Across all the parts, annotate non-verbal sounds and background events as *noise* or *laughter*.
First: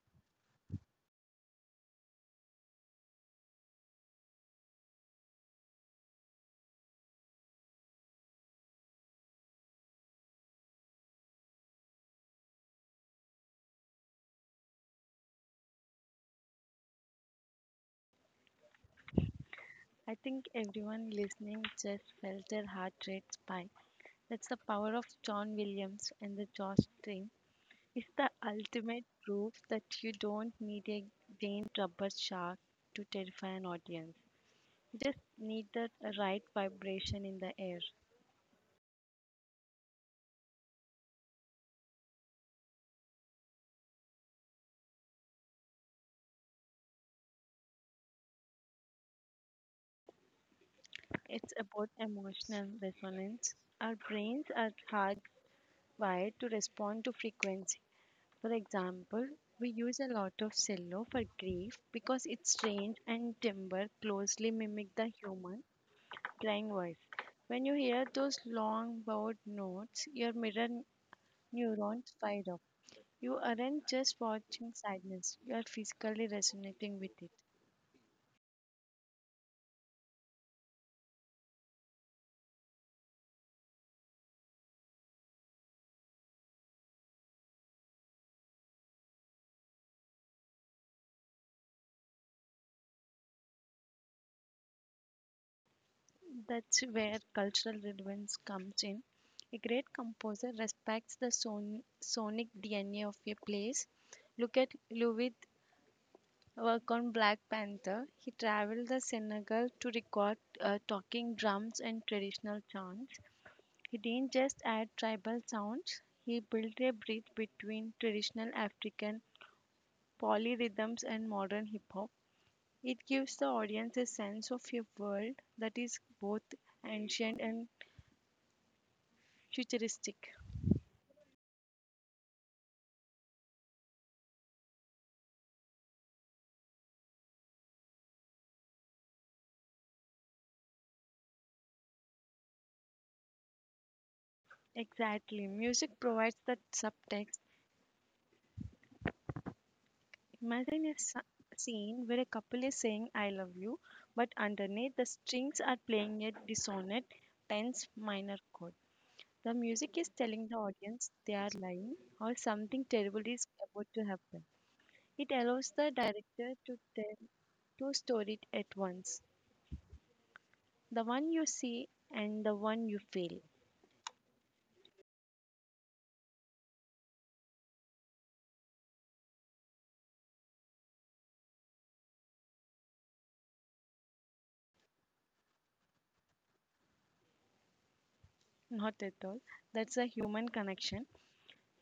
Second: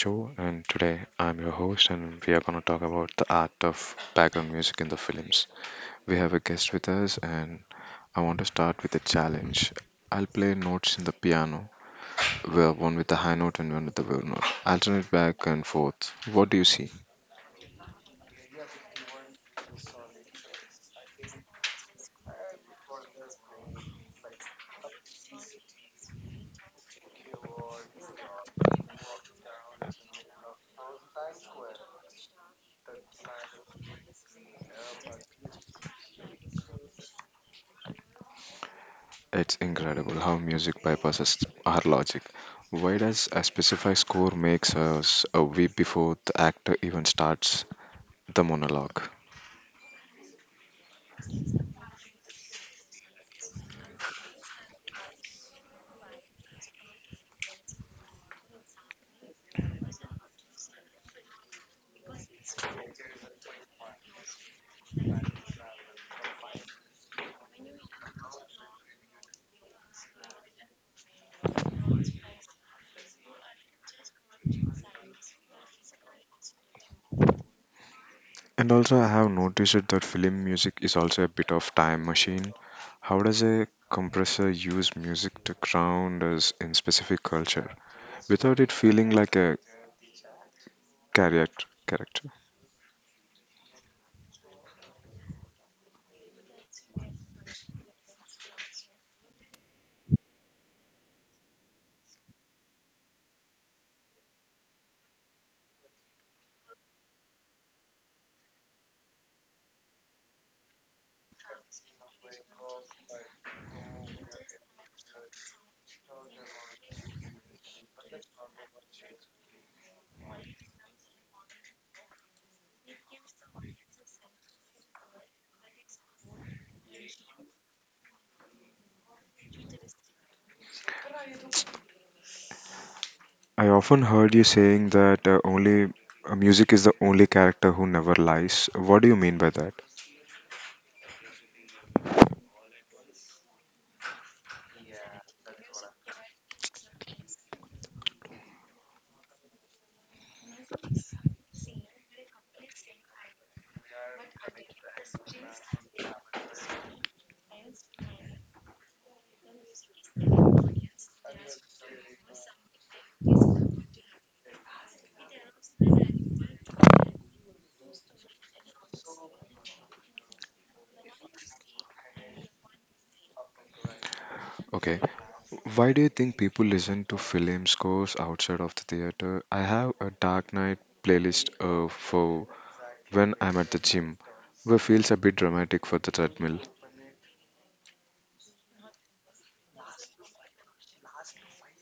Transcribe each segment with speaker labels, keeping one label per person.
Speaker 1: show. And today I'm your host, and we are going to talk about the art of background music in the films. We have a guest with us, and I want to start with a challenge. I'll play notes in the piano, where one with the high note and one with the low note. Alternate back and forth. What do you see?
Speaker 2: I think everyone listening just felt their heart rate spike. That's the power of John Williams and the drawstring. It's the ultimate proof that you don't need a giant rubber shark to terrify an audience. You just need the right vibration in the air.
Speaker 1: It's incredible how music bypasses our logic. Why does a specific score makes us a weep before the actor even starts the monologue?
Speaker 2: It's about emotional resonance. Our brains are hardwired to respond to frequency. For example, we use a lot of cello for grief because its range and timbre closely mimic the human crying voice. When you hear those long bowed notes, your mirror neurons fire up. You aren't just watching sadness, you are physically resonating with it.
Speaker 1: And also, I have noticed that film music is also a bit of time machine. How does a compressor use music to ground us in specific culture without it feeling like a character?
Speaker 2: That's where cultural relevance comes in. A great composer respects the sonic DNA of a place. Look at Louis work on Black Panther. He traveled the Senegal to record talking drums and traditional chants. He didn't just add tribal sounds, he built a bridge between traditional African polyrhythms and modern hip hop. It gives the audience a sense of a world that is both ancient and futuristic.
Speaker 1: I often heard you saying that only music is the only character who never lies. What do you mean by that?
Speaker 2: Exactly. Music provides that subtext. Imagine a scene where a couple is saying I love you, but underneath the strings are playing a dissonant, tense minor chord. The music is telling the audience they are lying or something terrible is about to happen. It allows the director to tell two stories at once, the one you see and the one you feel.
Speaker 1: Okay. Why do you think people listen to film scores outside of the theater? I have a Dark Knight playlist for when I'm at the gym, where feels a bit dramatic for the treadmill.
Speaker 2: Not at all. That's a human connection.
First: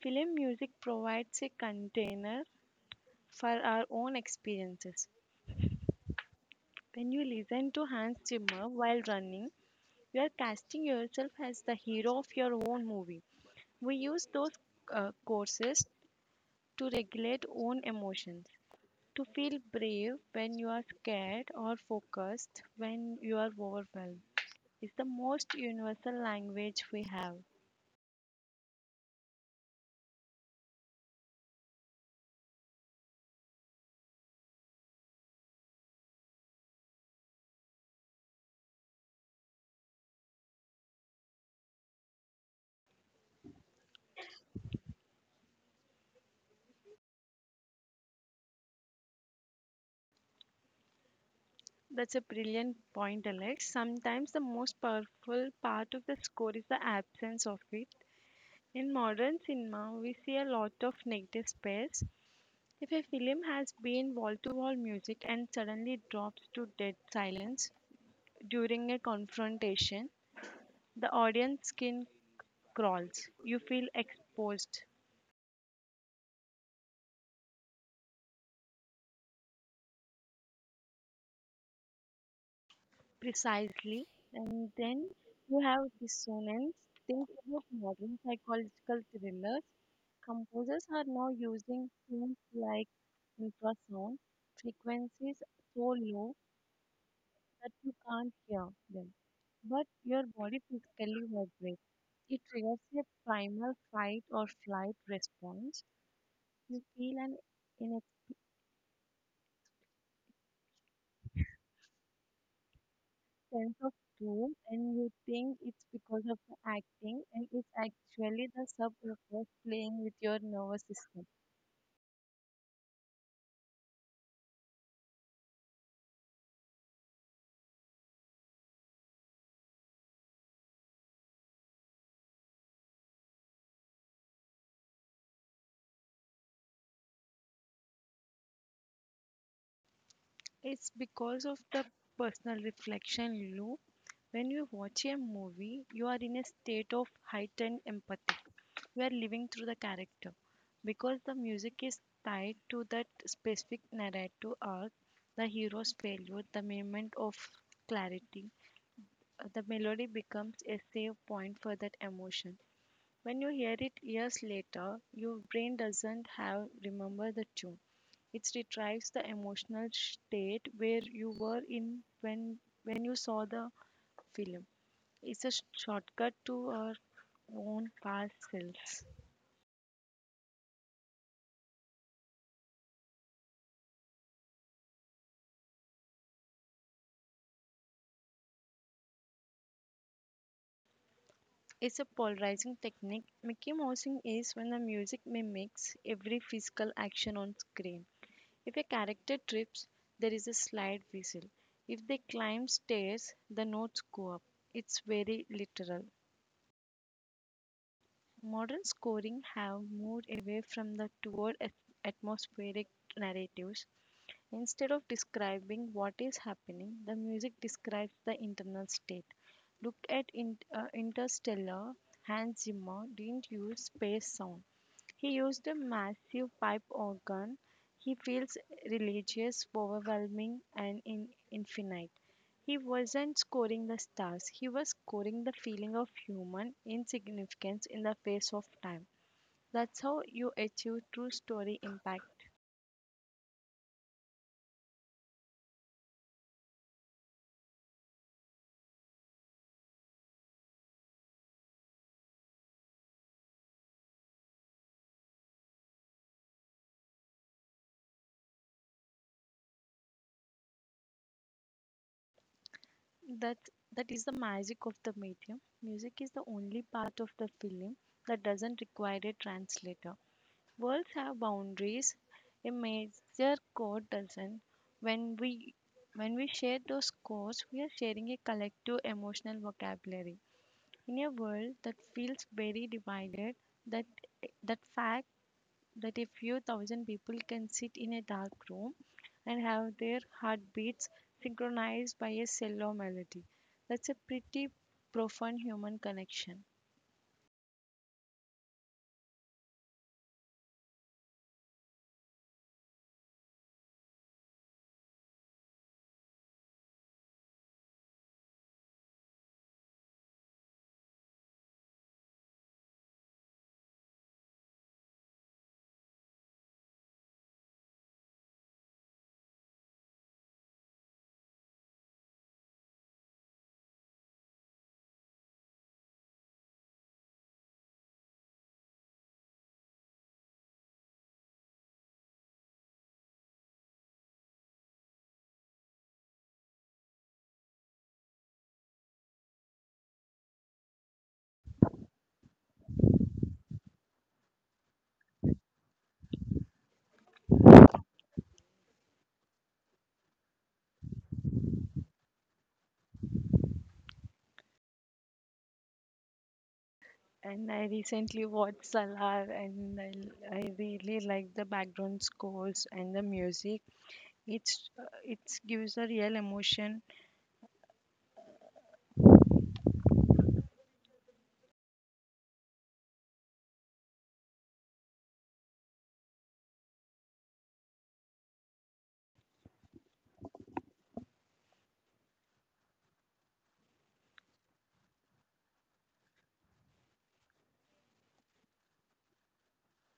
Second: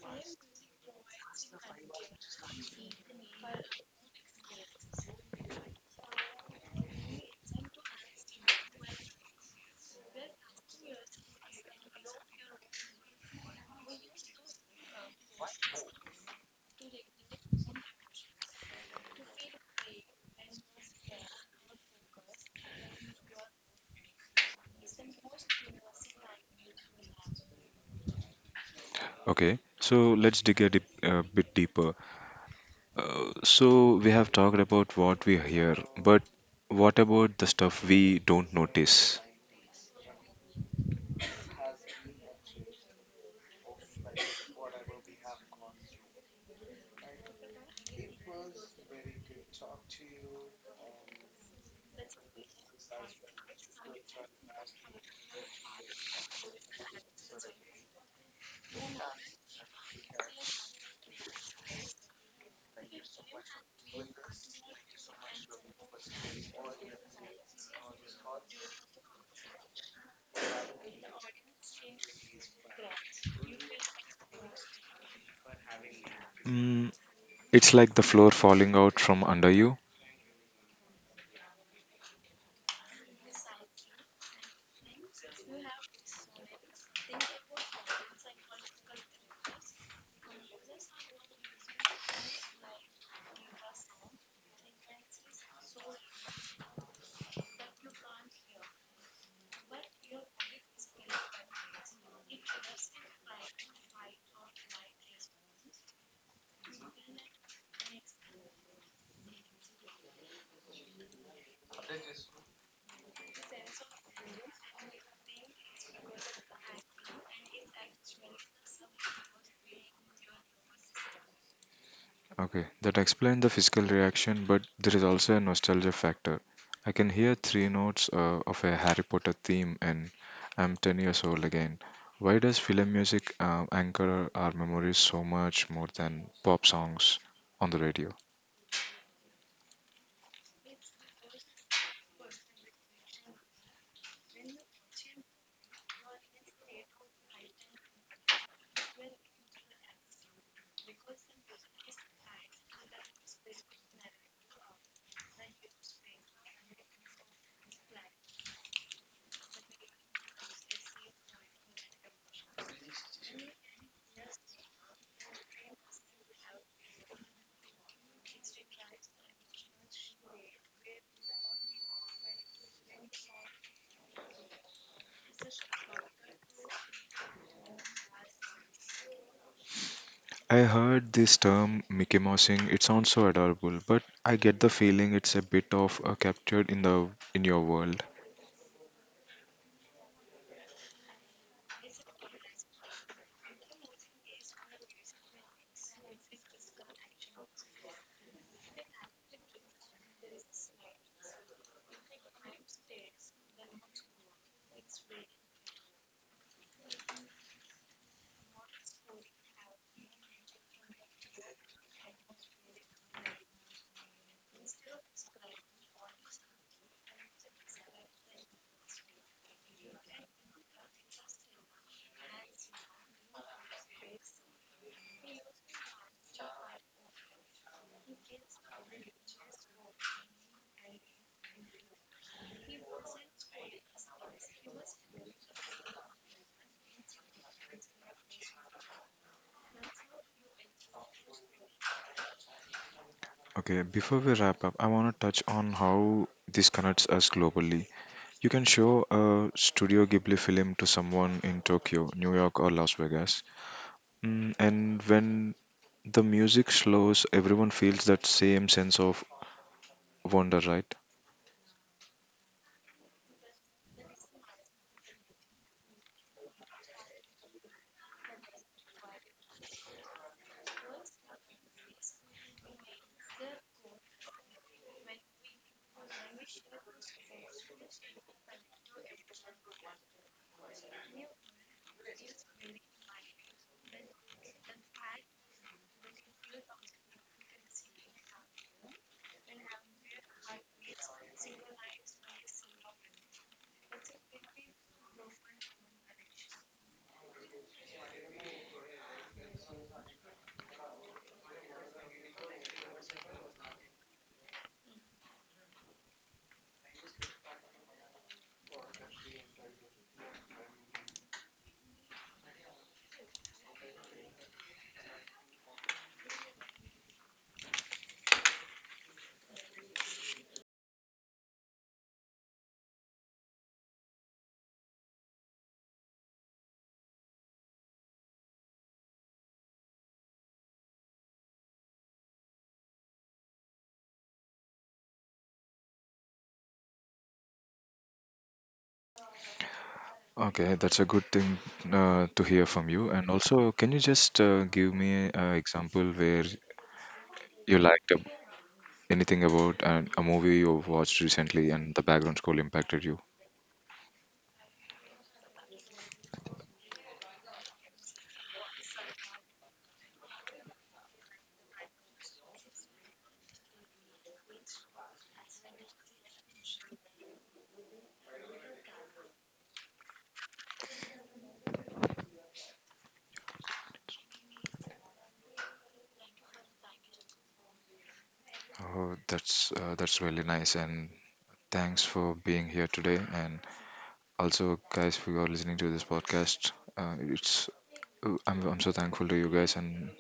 Speaker 2: Film music provides a container for our own experiences. When you listen to Hans Zimmer while running, you are casting yourself as the hero of your own movie. We use those courses to regulate own emotions, to feel brave when you are scared or focused when you are overwhelmed. It's the most universal language we have.
Speaker 1: Okay, so let's dip a bit deeper. So we have talked about what we hear, but what about the stuff we don't notice?
Speaker 2: That's a brilliant point, Alex. Sometimes the most powerful part of the score is the absence of it. In modern cinema, we see a lot of negative space. If a film has been wall-to-wall music and suddenly drops to dead silence during a confrontation, the audience skin crawls. You feel exposed
Speaker 1: Mm, it's like the floor falling out from under you.
Speaker 2: precisely, and then you have dissonance. Think about modern psychological thrillers. Composers are now using things like infrasound frequencies so low that you can't hear them, but your body physically vibrates. It triggers a primal fight or flight response. You feel an in sense of doom and you think it's because of the acting and it's actually the subconscious playing with your nervous system.
Speaker 1: Okay, that explained the physical reaction, but there is also a nostalgia factor. I can hear three notes of a Harry Potter theme, and I'm 10 years old again. Why does film music anchor our memories so much more than pop songs on the radio?
Speaker 2: It's because of the personal reflection loop. When you watch a movie, you are in a state of heightened empathy. You are living through the character. Because the music is tied to that specific narrative arc, the hero's failure, the moment of clarity, the melody becomes a save point for that emotion. When you hear it years later, your brain doesn't have remember the tune, it retrieves the emotional state where you were in when you saw the film. It's a shortcut to our own past selves.
Speaker 1: I heard this term Mickey Mousing. It sounds so adorable, but I get the feeling it's a bit of captured in the in your world.
Speaker 2: It's a polarizing technique. Mickey Mousing is when the music mimics every physical action on screen. If a character trips, there is a slide whistle. If they climb stairs, the notes go up. It's very literal. Modern scoring have moved away from the toward atmospheric narratives. Instead of describing what is happening, the music describes the internal state. Look at Interstellar. Hans Zimmer didn't use space sound. He used a massive pipe organ. He feels religious, overwhelming, and in infinite. He wasn't scoring the stars, he was scoring the feeling of human insignificance in the face of time. That's how you achieve true story impact.
Speaker 1: Okay, before we wrap up, I want to touch on how this connects us globally. You can show a Studio Ghibli film to someone in Tokyo, New York, or Las Vegas. Mm, and when the music slows, everyone feels that same sense of wonder, right?
Speaker 2: That that is the magic of the medium. Music is the only part of the film that doesn't require a translator. Worlds have boundaries. A major code doesn't. When we when we share those codes, we are sharing a collective emotional vocabulary. In a world that feels very divided, that that fact that a few thousand people can sit in a dark room and have their heartbeats synchronized by a cello melody. That's a pretty profound human connection.
Speaker 1: Okay, that's a good thing to hear from you. And also, can you just give me an example where you liked anything about a movie you watched recently and the background score impacted you?
Speaker 2: And I recently watched Salar and I really like the background scores and the music. It's it gives a real emotion.
Speaker 1: Oh, that's that's really nice, and thanks for being here today. And also, guys, who are listening to this podcast, it's I'm so thankful to you guys, and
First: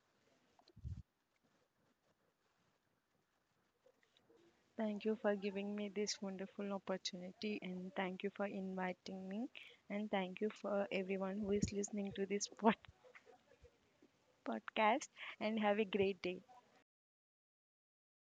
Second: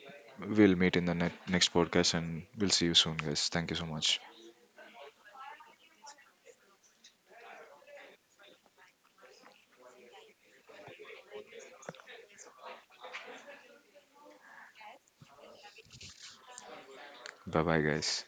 Speaker 1: we'll meet in the next podcast, and we'll see you soon, guys. Thank you so much.
Speaker 2: Thank you for giving me this wonderful opportunity and thank you for inviting me and thank you for everyone who is listening to this *laughs* podcast and have a great day.
Speaker 1: Bye, bye, guys.